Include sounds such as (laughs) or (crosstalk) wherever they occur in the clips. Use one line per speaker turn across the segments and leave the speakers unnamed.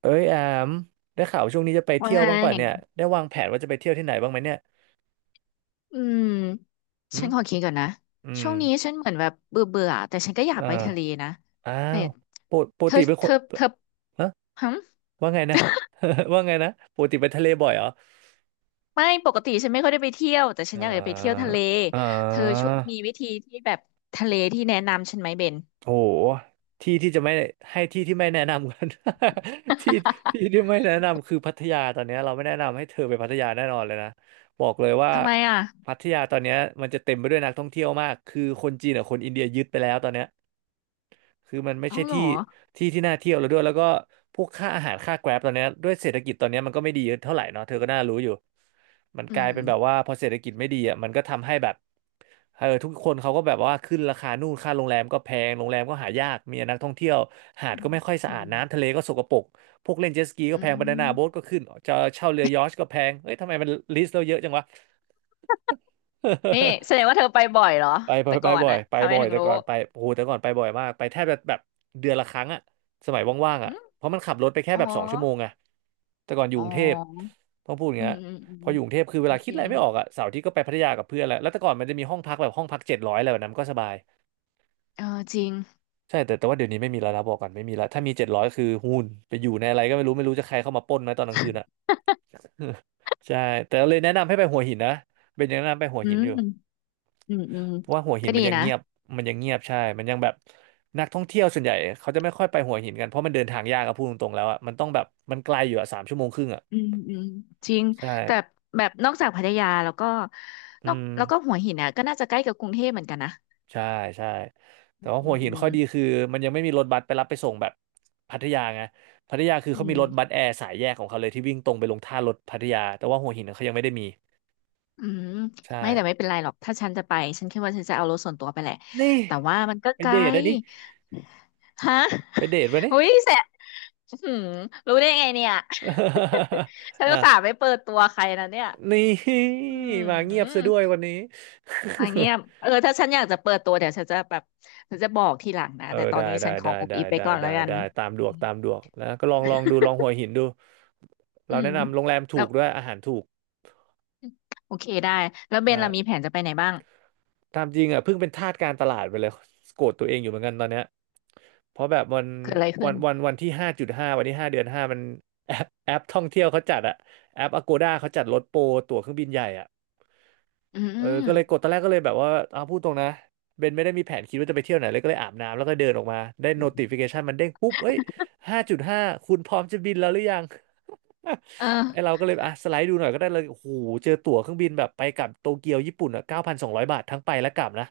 เอ้ยแอมได้ข่าวช่วงนี้จะไป
ว่า
เที่ยว
ไง
บ้างป่ะเนี่ยได้วางแผนว่าจะไปเที่ยวที่ไหนบ้างไหมเนี่ย
อืม
หื
ฉั
ม
นขอคิดก่อนนะ
อื
ช่
ม
วงนี้ฉันเหมือนแบบเบื่อเบื่อแต่ฉันก็อยาก
อ่
ไปทะเล
า
นะ
อ้า
แต่
วปกป
เธ
ก
อ
ติเป็นค
เธ
น
อเธอ
ฮะ
ฮึ
ว่าไงนะ (laughs) ว่าไงนะปกติไปทะเลบ่อยเหรอ
ไม่ปกติฉันไม่ค่อยได้ไปเที่ยวแต่ฉัน
อ่
อยากจะไปเที่ยวทะ
า
เล
อ่
เธอช่
า
วยมีวิธีที่แบบทะเลที่แนะนำฉันไหมเบน
โหที่ที่จะไม่ให้ที่ที่ไม่แนะนำกัน (laughs) ที่ที่
(laughs)
ที่ไม่แนะนำคือพัทยาตอนเนี้ยเราไม่แนะนำให้เธอไปพัทยาแน่นอนเลยนะบอกเลยว่า
ทำไมอ่ะ
พัทยาตอนเนี้ยมันจะเต็มไปด้วยนักท่องเที่ยวมากคือคนจีนกับคนอินเดียยึดไปแล้วตอนเนี้ย คือมันไม่
เอา
ใช่
เหร
ที่
อ
ที่ที่น่าเที่ยวแล้วด้วยแล้วก็พวกค่าอาหารค่าแกร็บตอนเนี้ยด้วยเศรษฐกิจตอนเนี้ยมันก็ไม่ดีเท่าไหร่เนาะเธอก็น่ารู้อยู่มัน
อื
กลาย
ม
เป็นแบบว่าพอเศรษฐกิจไม่ดีอ่ะมันก็ทำให้แบบเออทุกคนเขาก็แบบว่าขึ้นราคานู่นค่าโรงแรมก็แพงโรงแรมก็หายากมีนักท่องเที่ยวหาด
อืม
ก็ไม่ค่อยสะ
อื
อาด
ม
น้ำทะเลก็สกปรกพวกเล่นเจ็ตสกีก็
อื
แพงบานาน่า
ม
โบ๊ทก็ขึ้นจะเช่าเรือยอชต์ก็แพงเอ้ยทำไมมันลิสต์เราเยอะจังวะ
นี่แสดงว่าเธอไปบ่อยเหรอ
ไปบ่อย
แต่
ไป
ก่อน
บ่อย
อะ
ไป
ทำไม
บ่อย
ถึง
แต่
รู้
ก่อนไปโอ้โหแต่ก่อนไปบ่อยมากไปแทบจะแบบเดือนละครั้งอะสมัยว่างๆ
อื
อะ
ม
เพราะมันขับรถไปแค่
อ๋อ
แบบ2 ชั่วโมงไงแต่ก่อนอยู่
อ๋
กรุงเทพ
อ
ต้องพูดอย่าง
อื
เงี้
ม
ย
อืมอื
พ
ม
ออยู่กรุงเทพคือเว
ก็
ลาคิ
จ
ดอะ
ริ
ไร
ง
ไม่ออกอะเสาร์อาที่ก็ไปพัทยากับเพื่อนแหละแล้วแต่ก่อนมันจะมีห้องพักแบบห้องพักเจ็ดร้อยอะไรแบบนั้นก็สบาย
เออจริง
ใช่แต่ว่าเดี๋ยวนี้ไม่มีแล้วนะบอกก่อนไม่มีแล้วถ้ามีเจ็ดร้อยคือหุ้นไปอยู่ในอะไรก็ไม่รู้ไม่รู้จะใครเข้ามาปล้นไหมตอนกลางคืนอะ (laughs) ใช่แต่เลยแนะนำให้ไปหัวหินนะเป็นยังแนะนำไปหัว
อื
หิน
ม
อยู่
อืมอืม
เพราะว่าหัวหิ
ก็
นมั
ดี
นยัง
นะ
เงียบมันยังเงียบใช่มันยังแบบนักท่องเที่ยวส่วนใหญ่เขาจะไม่ค่อยไปหัวหินกันเพราะมันเดินทางยากอะพูดตรงๆแล้วอะมันต้องแบบมันไกลอยู่อะ3 ชั่วโมงครึ่งอะ
อืมอืมจริง
ใช่
แต่แบบนอกจากพัทยาแล้วก็
อื
นอก
ม
แล้วก็หัวหินอ่ะก็น่าจะใกล้กับกรุงเทพเหมือนกันนะ
ใช่ใช่แต่
อืม
ว่า
อื
หัวหินข้อ
ม
ดีคือมันยังไม่มีรถบัสไปรับไปส่งแบบพัทยาไงพัทยาคือ
อื
เขามี
ม
รถบัสแอร์สายแยกของเขาเลยที่วิ่งตรงไปลงท่ารถพัทยาแต่ว่าหัวหินเขายังไม่ได้มี
อืม
ใช่
ไม่แต่ไม่เป็นไรหรอกถ้าฉันจะไปฉันคิดว่าฉันจะเอารถส่วนตัวไปแหละ
นี่
แต่ว่ามันก็
ไป
ไกล
เดทอันนี้
ฮะ
ไปเดทวะนนี่
อุ้ยแสบอื้อหือรู้ได้ไงเนี่ย
(laughs)
(laughs) ฉัน
อ่ะ
อุตส่าห์ไม่เปิดตัวใครนะเนี่ย
นี่
อื
มาเงียบซะ
ม
ด้วยวันนี้
มาเงียบ
(laughs)
เออ ถ้าฉันอยากจะเปิดตัวเดี๋ยวฉันจะแบบ ฉันจะบอกทีหลังนะ
เออ
แต่ตอ
ได้
นนี้
ได้
ฉันขอ
ได้
อุบ
ได้
อิบไป
ได้
ก่อน
ได้
แล้วกัน
ได้ตามดวกตามดวกแล้วก็ลองลองดูลองหัวหินดู
อื
เรา
ม
แนะนำโรงแรม
แล้
ถู
ว
กด้วยอาหารถูก
โอเคได้แล้วเบ
ใช่
นเรามีแผนจะไปไหนบ้าง
ตามจริงอ่ะเพิ่งเป็นทาสการตลาดไปเลยโกรธตัวเองอยู่เหมือนกันตอนเนี้ยเพราะแบบวัน
เกิดอะไร
วั
ขึ้
น
น
วันวันที่ห้าจุดห้าวันที่ 5 เดือน 5มันแอปท่องเที่ยวเขาจัดอะแอปอ g กด้าเขาจัดลดโปรตั๋วเครื่องบินใหญ่อะ
อื
เออก็เลยกด
ม
ตอนแรกก็เลยแบบว่าอ่าพูดตรงนะเบนไม่ได้มีแผนคิดว่าจะไปเที่ยวไหนเลยก็เลยอาบน้ำแล้วก็เดินออกมา ได้ notification มันเด้งปุ๊บเอ้ย5.5คุณพร้อมจะบินแล้วหรือยัง
เอ
(laughs) ไอเรา
อ
ก็เลยอ่ะสไลด์ดูหน่อยก็ได้เลยโอ้โหเจอตั๋วเครื่องบินแบบไปกลับโตเกียวญี่ปุ่นอ่ะเก้าพันสองร้อยบาททั้งไปและกลับนะ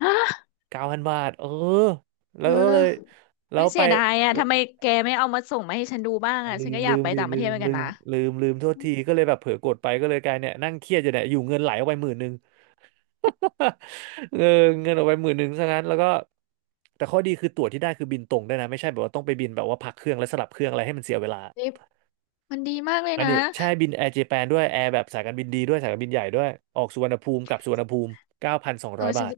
(gasps) ฮะ
9,000 บาทเออแล้
เอ
วก็เลย
อ
แล้
ไม่
วไป
เสียดายอ่ะทำไมแกไม่เอามาส่งมาให้ฉันดูบ้างอ่ะ
ลื
ฉัน
ม
ก็อ
ลื
ยาก
ม
ไป
ดิ
ต่างป
ลื
ระเทศ
ม
เหมือน
ลื
กัน
ม
นะ
ลืมโทษทีก็เลยแบบเผลอกดไปก็เลยกลายเนี่ยนั่งเครียดอยู่เนี่ยอยู่เงินไหลออกไป10,000 (laughs) เออเงินออกไป10,000ซะงั้นแล้วก็แต่ข้อดีคือตั๋วที่ได้คือบินตรงได้วยนะไม่ใช่แบบว่าต้องไปบินแบบว่าพักเครื่องและสลับเครื่องอะไรให้มันเสียเวลา
นี่ มันดีมากเลย
อัน
นะ
นี้ใช่บินแอร์เจแปนด้วยแอร์แบบสายการบินดีด้วยสายการบินใหญ่ด้วยออกสุวรรณภูมิกลับสุวรรณภูมิเก้าพันสอง
เออ
ร้อย
ฉัน
บาท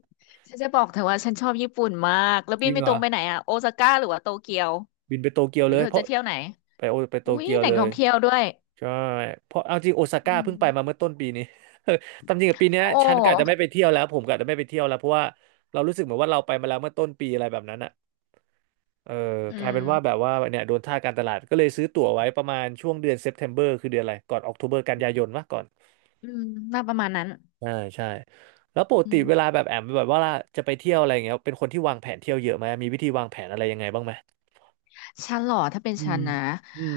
ฉันจะบอกเธอว่าฉันชอบญี่ปุ่นมาก แล้ว
จ
บิ
ริ
น
ง
ไป
เหร
ตร
อ
งไปไหนอะโอซาก้าหรือว่าโตเกียว
บินไปโตเกียว
หรื
เล
อ
ย
เธอ
เพ
จะ
ราะ
เที่ยวไหน
ไปโต
อุ้ย
เกียว
แหล่
เล
งท่
ย
องเที่ยวด้วย
ใช่เพราะเอาจริงโอซาก้า
อืม
เพิ่งไปมาเมื่อต้นปีนี้ (laughs) ตามจริงกับปีเนี้
โอ
ยฉันกะจะ
้
ไม่ไปเที่ยวแล้วผมกะจะไม่ไปเที่ยวแล้วเพราะว่าเรารู้สึกเหมือนว่าเราไปมาแล้วเมื่อต้นปีอะไรแบบนั้นอะ เออ
อื
กลายเป็
ม
นว่าแบบว่าเนี่ยโดนท่าการตลาดก็เลยซื้อตั๋วไว้ประมาณช่วงเดือนเซปเทมเบอร์คือเดือนอะไรก่อนออก o b เบอร์กันยายนมะก่อน
อืมน่าประมาณนั้น
ใช่ใช่แล้วปก
อื
ติ
ม
เวลาแบบแอมแบบว่าจะไปเที่ยวอะไรอย่างเงี้ยเป็นคนที่วางแผนเที่ยวเยอะไหมมีวิธีวางแผนอะไรยังไงบ้างไหม
ฉันเหรอถ้าเป็น
อื
ฉั
ม
นนะ
อืม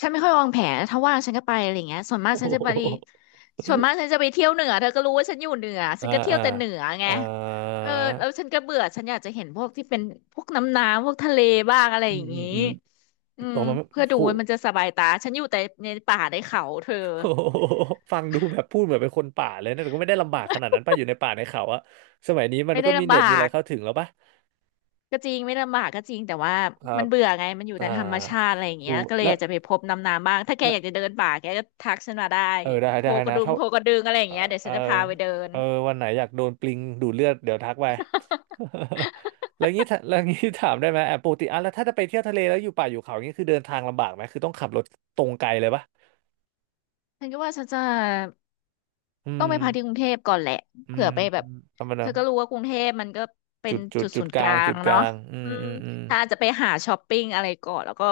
ฉันไม่ค่อยวางแผนถ้าว่างฉันก็ไปอะไรเงี้ยส่วนมาก
โอ้โ
ฉันจะไป
ห
ส่วนมากฉันจะไปเที่ยวเหนือเธอก็รู้ว่าฉันอยู่เหนือฉั
อ่า
นก็เที่ย
อ่า
วแต่เหนือไง
อ่า
เออแล้วฉันก็เบื่อฉันอยากจะเห็นพวกที่เป็นพวกน้ำน้ำพวกทะเลบ้างอะไร
อื
อ
ม
ย่าง
อืม
งี้
อืม
อื
อ
ม
อกมา
เพื่อดู
โห
ว่ามันจะสบายตาฉันอยู่แต่ในป่าในเขาเธอ
โอ้โหฟังดูแบบพูดเหมือนเป็นคนป่าเลยนะแต่ก็ไม่ได้ลำบากขนาดนั้นป่ะอยู่ในป่าในเขาอะสมัยนี้มัน
ไม่
ก็
ได้
มี
ลำ
เน็
บา
ตมีอะไร
ก
เข้าถึงแล้วป่ะ
ก็จริงไม่ลำบากก็จริงแต่ว่า
ครั
มัน
บ
เบื่อไงมันอยู่
อ่า
แต่ธรรมชาติอะไรอย่างเงี้
หู
ย
ก
ก็เลยอ
แล้ว
ยากจะไปพบน้ำน้ำบ้างถ้าแกอยากจะเดินป่าแกก็ทักฉันมาได้
เออได้
โพ
ได้
กระ
นะ
ดึง
ถ้า
โพกระดึงอะไรอย่า
เอ
ง
อ
เงี้ยเดี๋ยว
เออ
ฉันจะพาไปเดิน
เออวันไหนอยากโดนปลิงดูดเลือดเดี๋ยวทักไป (laughs)
(laughs)
แล้วงี้ถ้าแล้วงี้ถามได้ไหมแอบปกติอ่ะแล้วถ้าจะไปเที่ยวทะเลแล้วอยู่ป่าอยู่เขาอย่างงี้คือเดินทางลำบากไหมคือต้องขับรถตรงไกลเลยปะ
ฉันก็ว่าฉันจะ
อื
ต้องไปพักที่ก
ม
รุงเทพก่อนแหละ
อื
เผื่
ม
อไปแบบ
ธรรมดา
เธอก็รู้ว่ากรุงเทพมันก็เป็นจุดศูนย์กลา
จุ
ง
ดก
เนาะ
ลางอื
อื
ม
ม
อืมอืม
ถ้าอาจจะไปหาช้อปปิ้งอะไรก่อนแล้วก็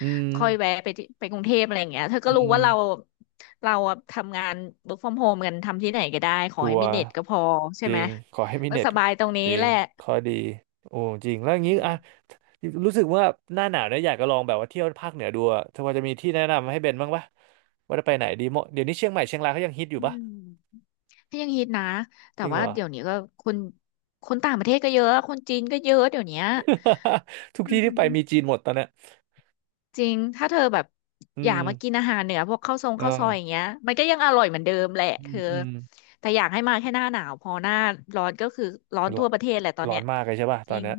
อื
ค่อยแวะ
ม
ไปที่ไปกรุงเทพอะไรอย่างเงี้ยเธอก็
อื
รู้ว่าเรา
ม
เราอะทำงาน work from home กันทำที่ไหนก็ได้ขอ
ชั
ให้
ว
มี
ร์
เน็ตก็พอใช่
จริ
ไหม
งขอให้มี
ก็
เน็ต
สบายตรงนี้
จริ
แห
ง
ละ
ข้อดีโอ้จริงแล้วอย่างงี้
อืม
อ่ะ รู้สึกว่าหน้าหนาวเนี่ยอยากจะลองแบบว่าเที่ยวภาคเหนือดูอะเธอพอจะมีที่แนะนำให้เบนบ้างปะ ว่าจะไปไหนดีเหมาะเดี๋ยวนี้เชียงใหม่เชียงรายเขายังฮิตอยู่
อื
ปะ
มก็ยังฮิตนะ
จ
แต่
ริงเห
ว่า
รอ
เดี๋ยวนี้ก็คนคนต่างประเทศก็เยอะคนจีนก็เยอะเดี๋ยวเนี้ย
(laughs) ทุก
อื
ที่ที่ไป
ม
มีจีนหมดตอนเนี้ย
จริง ถ้าเธอแบบ
อื
อยา
ม
กมากินอาหารเหนือพวกข้าวซองข้าวซอยอย่าง
อ่า
เงี้ยมันก็ยังอร่อยเหมือนเดิมแหละ
อื
เธ
ม
อ
อืม
แต่อยากให้มาแค่หน้าหนาวพอหน้าร้อนก็คือร้อน
มันร้อ
ทั่ว
น
ประเทศแหละตอน
ร้อ
เนี้
น
ย
มากเลยใช่ปะ
จ
ตอน
ริง
เนี้ย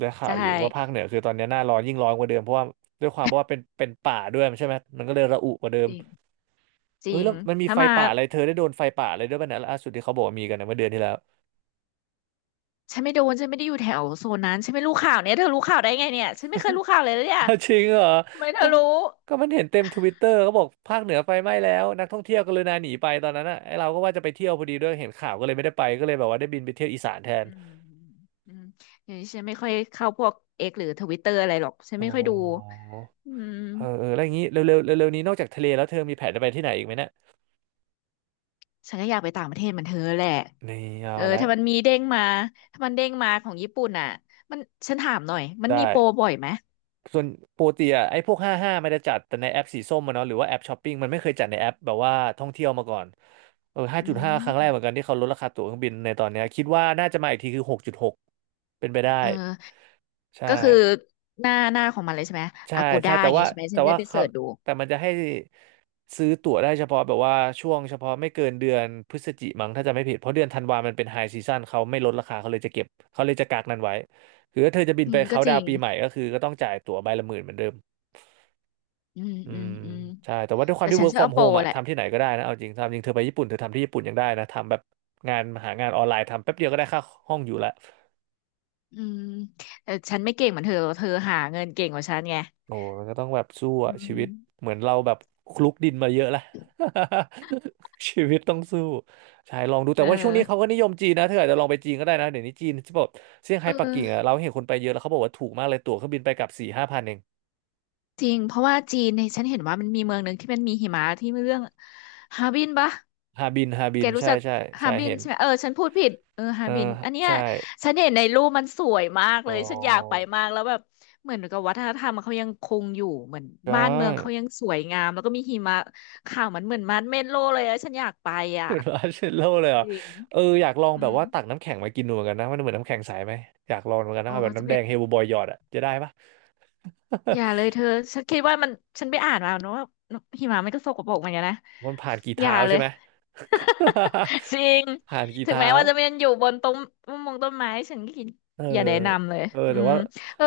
ได้ข่าว
ใช่
อยู่ว่าภาคเหนือคือตอนเนี้ยหน้าร้อนยิ่งร้อนกว่าเดิมเพราะว่าด้วยความว่าเป็นป่าด้วยใช่ไหมมันก็เลยระอุกว่าเดิ
จ
ม
ริงจ
เอ้
ริ
ย
ง
แล้วมันมี
ถ้า
ไฟ
มา
ป่าอะไรเธอได้โดนไฟป่าอะไรด้วยป่ะเนี่ยล่าสุดที่เขาบอกว่ามีกันนะเมื่อเดือนที่แล้ว
ฉันไม่โดนฉันไม่ได้อยู่แถวโซนนั้นฉันไม่รู้ข่าวเนี่ยเธอรู้ข่าวได้ไงเนี่ยฉันไม่เคยรู้ข่าวเลยนะเนี่ย
จริงเหรอ
ทำไมเธอ
ก็
รู้
ก็มันเห็นเต็มทวิตเตอร์เขาบอกภาคเหนือไฟไหม้แล้วนักท่องเที่ยวกรุณาหนีไปตอนนั้นอ่ะไอเราก็ว่าจะไปเที่ยวพอดีด้วยเห็นข่าวก็เลยไม่ได้ไปก็เลยแบบว่าได้บินไปเที่ยวอีสานแทน
อืมอืมอย่างนี้ฉันไม่ค่อยเข้าพวกเอ็กหรือทวิตเตอร์อะไรหรอกฉัน
อ๋อ
ไม่ค่อยดูอืม
เออเออแล้วอย่างนี้เร็วเร็วเร็วเร็วๆนี้นอกจากทะเลแล้วเธอมีแผนจะไปที่ไหนอีกไหมเนี่ย
ฉันก็อยากไปต่างประเทศเหมือนเธอแหละ
นี่เอา
เออ
ละ
ถ้ามันมีเด้งมาถ้ามันเด้งมาของญี่ปุ่นอ่ะมันฉันถามหน่อยมันมี
ได้
โปรบ่อยไหม
ส่วนปกติอ่ะไอ้พวกห้าห้ามันจะจัดแต่ในแอปสีส้มมันเนาะหรือว่าแอปช้อปปิ้งมันไม่เคยจัดในแอปแบบว่าท่องเที่ยวมาก่อนเออห้า
อื
จุดห้าค
ม
รั้งแรกเหมือนกันที่เขาลดราคาตั๋วเครื่องบินในตอนเนี้ยคิดว่าน่าจะมาอีกทีคือหกจุดหกเป็นไปได้
เออ
ใช่
ก็คือหน้าของมันเลยใช่ไหม
ใช่
อากู
ใช่
ด้าอ
แต่
ย่าง
ว่า
งี้ใช่ไหมฉั
แต่
นจะได้
ว่า
ไปเสิ
เขา
ร์ชดู
มันจะให้ซื้อตั๋วได้เฉพาะแบบว่าช่วงเฉพาะไม่เกินเดือนพฤศจิมั้งถ้าจะไม่ผิดเพราะเดือนธันวามันเป็นไฮซีซั o นเขาไม่ลดราคาเขาเลยจะเก็บเขาเลยจะกักนั้นไว้คือถ้าเธอจะบิน
อื
ไป
มก็
เขาน์
จ
ดา
ริ
วน์
ง
ปีใหม่ก็คือก็ต้องจ่ายตั๋วใบละหมื่นเหมือนเดิม
อืม
อื
อืม
ม
อืม
ใช่แต่ว่าด้วยความ
แต่
ที่
ฉัน
work
ชอบ
from
เอาโปร
home อะ
แหละ
ทำที่ไหนก็ได้นะเอาจริงทำจริงเธอไปญี่ปุ่นเธอทำที่ญี่ปุ่นยังได้นะทำแบบงานหางานออนไลน์ทำแป๊บเดียวก็ได้ค่าห้องอยู่ละ
อืมแต่ฉันไม่เก่งเหมือนเธอเธอหาเงินเก่งกว่าฉันไง
โอ้มันก็ต้องแบบสู้
อื
อะชีวิต
ม
เหมือนเราแบบคลุกดินมาเยอะละ (laughs) ชีวิตต้องสู้ใช่ลองดู
เอ
แต่
อ
ว่าช่วงนี้เขาก็นิยมจีนนะเธออาจจะลองไปจีนก็ได้นะเดี๋ยวนี้จีนที่บอกเซี่ยงไฮ้
เอ
ปัก
อ
กิ่งอะเราเห็นคนไปเยอะแล้วเขาบอกว่าถูกมากเลยตั๋วเครื่องบินไปกลับสี่ห้าพันเอง
จริงเพราะว่าจีนเนี่ยฉันเห็นว่ามันมีเมืองหนึ่งที่มันมีหิมะที่เรื่องฮาร์บินปะ
ฮาบินฮาบิ
แก
น
รู้
ใช่
จัก
ใช่
ฮา
ใช่
ร์บิน
เห็น
ใช่ไหมเออฉันพูดผิดเออฮา
เออ
ร์บินอันเนี้ย
ใช่
ฉันเห็นในรูปมันสวยมาก
อ๋
เลยฉันอยากไป
อ
มากแล้วแบบเหมือนกับวัฒนธรรมเขายังคงอยู่เหมือน
ใช่
บ้านเมืองเขายังสวยงามแล้วก็มีหิมะขาวมันเหมือนมันเมดโลเลยอะฉันอยากไปอ่ะ
เป็นว่าร์เชลโลเลยเหรอ
จริง
เอออยากลอง
อื
แบบ
ม
ว่าตักน้ำแข็งมากินดูเหมือนกันนะมันเหมือนน้ำแข็งใสไหมอยากลองเหมือนกันนะ
โอ้
เอาแบบ
จะ
น้ำ
ไป
แดงเฮลบอยหยอดอะจะได้ปะ
อย่าเลยเธอฉันคิดว่ามันฉันไปอ่านมาเนอะว่าหิมะมันก็สกปรกเหมือนกันนะ
มันผ่านกี่
อย่า
เท้า
เล
ใช่
ย
ไหม
จริง
(laughs) ผ่านกี่
ถึง
เท้า
แม้ว่าจะเป็นอยู่บนต้นงต้นไม้ฉันก็กิน
เออ
อย่าแนะนำเลย
เออ
อื
แต่
ม
ว่า
เออ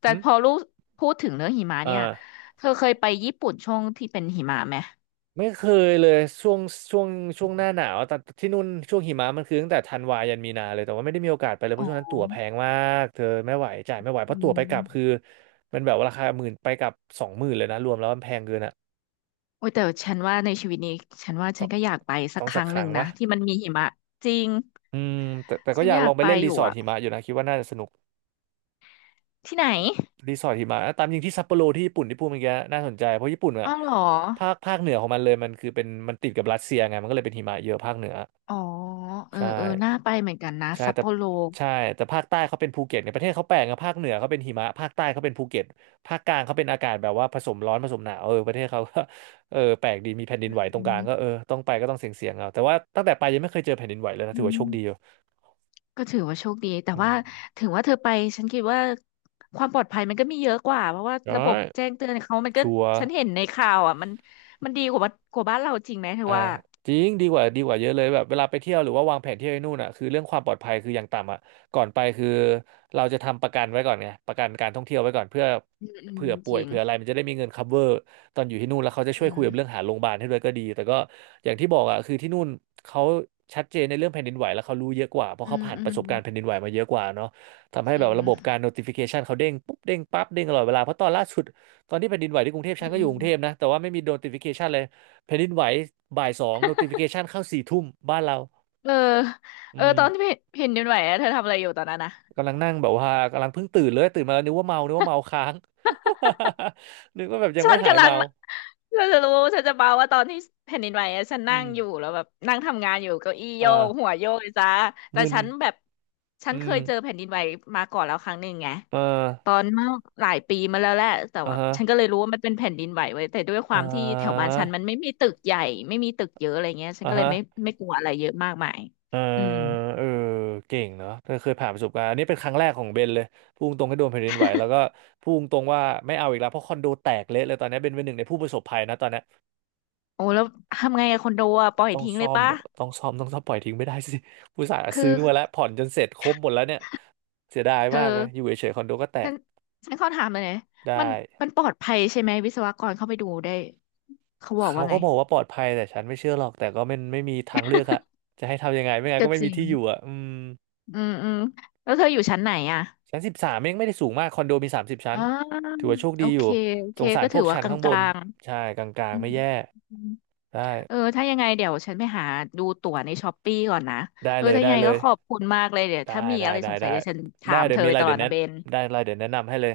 แต่
หึ
พอลูกพูดถึงเรื่องหิมะ
เอ
เนี่ย
า
เธอเคยไปญี่ปุ่นช่วงที่เป็นหิมะไหม
ไม่เคยเลยช่วงช่วงหน้าหนาวแต่ที่นู่นช่วงหิมะมันคือตั้งแต่ธันวายันมีนาเลยแต่ว่าไม่ได้มีโอกาสไปเลยเพ
อ๋
ราะช่วงนั้น
อ
ตั๋วแพงมากเธอไม่ไหวจ่ายไม่ไหวเพ
อื
ราะตั๋วไปกลับคือ
ม
มันแบบราคาหมื่นไปกลับสองหมื่นเลยนะรวมแล้วมันแพงเกินอ่ะ
โอ้ยแต่ฉันว่าในชีวิตนี้ฉันว่าฉั
ต้อ
น
ง
ก็อยากไปสัก
ต้อง
ค
สัก
รั้ง
ค
หนึ่
รั้
ง
ง
นะ
วะ
ที่มันมีหิมะจริง
อืมแต่แต่ก็
ฉัน
อยา
อ
กล
ยา
อ
ก
งไป
ไป
เล่น
อ
รี
ยู่
สอร์ท
อะ
หิมะอยู่นะคิดว่าน่าจะสนุก
ที่ไหน
รีสอร์ทหิมะตามจริงที่ซัปโปโรที่ญี่ปุ่นที่พูดเมื่อกี้น่าสนใจเพราะญี่ปุ่นอะ
อ้าวเหรอ
ภาคเหนือของมันเลยมันคือเป็นมันติดกับรัสเซียไงมันก็เลยเป็นหิมะเยอะภาคเหนือ
อ๋อเออ
ใช่
เออน่าไปเหมือนกันนะ
ใช่
ซัป
แต่
โปโร
ใช่แต่ภาคใต้เขาเป็นภูเก็ตเนี่ยประเทศเขาแปลกนะภาคเหนือเขาเป็นหิมะภาคใต้เขาเป็นภูเก็ตภาคกลางเขาเป็นอากาศแบบว่าผสมร้อนผสมหนาวเออประเทศเขาก็ (laughs) เออแปลกดีมีแผ่นดิน
อื
ไหวตรงกลางก็เออ
ม
ต้องไปก็ต้องเสี่ยงๆเอาแต่ว่าตั้งแต่ไปยังไม่เคยเจอแผ่นดินไหวเลยนะ
อื
ถือว่าโชคดีอยู่
ม ก็ถือว่าโชคดีแต่
อื
ว่า
ม
ถึงว่าเธอไปฉันคิดว่าความปลอดภัยมันก็มีเยอะกว่าเพราะว่าระ
ได้
บบแจ้งเตือนเขามันก็
ชัวร์
ฉันเห็นในข่าวอ่ะมันมันดีกว่าบ้านกว่าบ้านเราจริงไหมเธอ
อ่า
ว่า
จริงดีกว่าดีกว่าเยอะเลยแบบเวลาไปเที่ยวหรือว่าวางแผนเที่ยวไอ้นู่นอ่ะคือเรื่องความปลอดภัยคืออย่างต่ำอ่ะก่อนไปคือเราจะทำประกันไว้ก่อนไงประกันการท่องเที่ยวไว้ก่อนเพื่อ
อืมอืม
เผื่อป่
จ
วย
ริง
เผื่ออะไรมันจะได้มีเงิน cover ตอนอยู่ที่นู่นแล้วเขาจะช่วย
อื
คุ
ม
ยกับเรื่องหาโรงพยาบาลให้ด้วยก็ดีแต่ก็อย่างที่บอกอ่ะคือที่นู่นเขาชัดเจนในเรื่องแผ่นดินไหวแล้วเขารู้เยอะกว่าเพราะ
อื
เขา
ม
ผ่าน
อื
ป
ม
ระสบการณ์แผ่นดินไหวมาเยอะกว่าเนาะทำ
จ
ให้
ริ
แบบ
ง
ระบบการ notification เขาเด้งปุ๊บเด้งปั๊บเด้งตลอดเวลาเพราะตอนล่าสุดตอนที่แผ่นดินไหวที่กรุงเทพ
อื
ฉันก็อยู่ก
ม
รุงเทพนะแต่ว่าไม่มี notification เลย แผ่นดินไหวบ่ายสอง notification เข้าสี่ทุ่มบ้านเรา
เออเอ
อื
อ
ม
ตอนที่เห็นเห็นดินไหวอะเธอทำอะไรอยู่ตอนนั้นนะ
กำลังนั่งแบบว่ากำลังเพิ่งตื่นเลยตื่นมาแล้วนึกว่าเมานึกว่าเมาค้าง (laughs) นึกว่าแบบยัง
ฉั
ไม่
น
หาย
กำลัง
เมา
ฉันจะรู้ฉันจะเมาว่าตอนที่แผ่นดินไหวอะฉันนั่
อื
ง
ม
อยู่แล้วแบบนั่งทำงานอยู่เก้าอี้โยกหั
อ่า
วโยกเลยจ้าแต่
มึน
ฉันแบบฉั
อื
นเค
ม
ยเจอแผ่นดินไหวมาก่อนแล้วครั้งหนึ่งไง
เอ
ตอ
อ
นเมื่อหลายปีมาแล้วแหละแต่
อ่า
ว่า
ฮะ
ฉันก็เลยรู้ว่ามันเป็นแผ่นดินไหวไว้ยแต่ด้วยค
อ่
วามที่แถวบ้าน
า
ฉันมันไม่มีตึกใหญ่ไม่มีตึกเยอะอะไรเงี้ยฉัน
อ่า
ก็เลย
ฮะ
ไม่กลัวอะไรเยอะมากมาย
เออ
อืม
เออเก่งเนาะเธอเคยผ่านประสบการณ์อันนี้เป็นครั้งแรกของเบนเลยพูดตรงให้โดนแผ่นดินไหวแล้วก็พูดตรงว่าไม่เอาอีกแล้วเพราะคอนโดแตกเละเลยตอนนี้เบนเป็นหนึ่งในผู้ประสบภัยนะตอนนี้
โอ้แล้วทำไงอะคอนโดอะปล่อย
ต้อง
ทิ้งเล
ซ่อ
ย
ม
ปะ
อะต้องซ่อมปล่อยทิ้งไม่ได้สิ (laughs) ผู้สาห์
คื
ซื้
อ
อมาแล้วผ่อนจนเสร็จครบหมดแล้วเนี่ยเสียดาย
เธ
มาก
อ
เลยอยู่เฉยๆคอนโดก็แต
ฉั
ก
นฉันขอถามเลยนะมั
ได้
นมันปลอดภัยใช่ไหมวิศวกรเข้าไปดูได้เขาบอก
เขา
ว่าไง
ก็บอกว่าปลอดภัยแต่ฉันไม่เชื่อหรอก แต่ก็ไม่มีทางเลือกอะจะให้ทำยังไงไม่งั้น
ก็
ก็ไม่
จ
มี
ริง
ที่อยู่อะอืม
อืมอืมแล้วเธออยู่ชั้นไหนอ่ะ
ชั้น13เองไม่ได้สูงมากคอนโดมี30ชั้
อ่
น
า
ถือว่าโชค
โอ
ดีอ
เค
ยู่
โอ
ส
เค
งสาร
ก็
พ
ถื
ว
อ
ก
ว่า
ชั้น
ก
ข้างบน
ลาง
ใช่กลา
ๆ
ง
อื
ๆไม่
ม
แย่
อืม
ได้
เออถ้ายังไงเดี๋ยวฉันไปหาดูตั๋วในช้อปปี้ก่อนนะ
ได้
เออ
เลย
ถ้ายั
ได้
งไง
เล
ก็
ย
ขอบคุณมากเลยเดี๋ยว
ได้
ถ้ามี
ได้
อะไร
ได้
สงสั
ได้
ยเดี๋ยวฉันถา
ได้
ม
เดี๋
เธ
ยว
อ
มี
ไป
อะไร
ตลอ
เดี๋ย
ด
วแนะ
นะเบน
ได้อะไรเดี๋ยวแนะนำให้เลย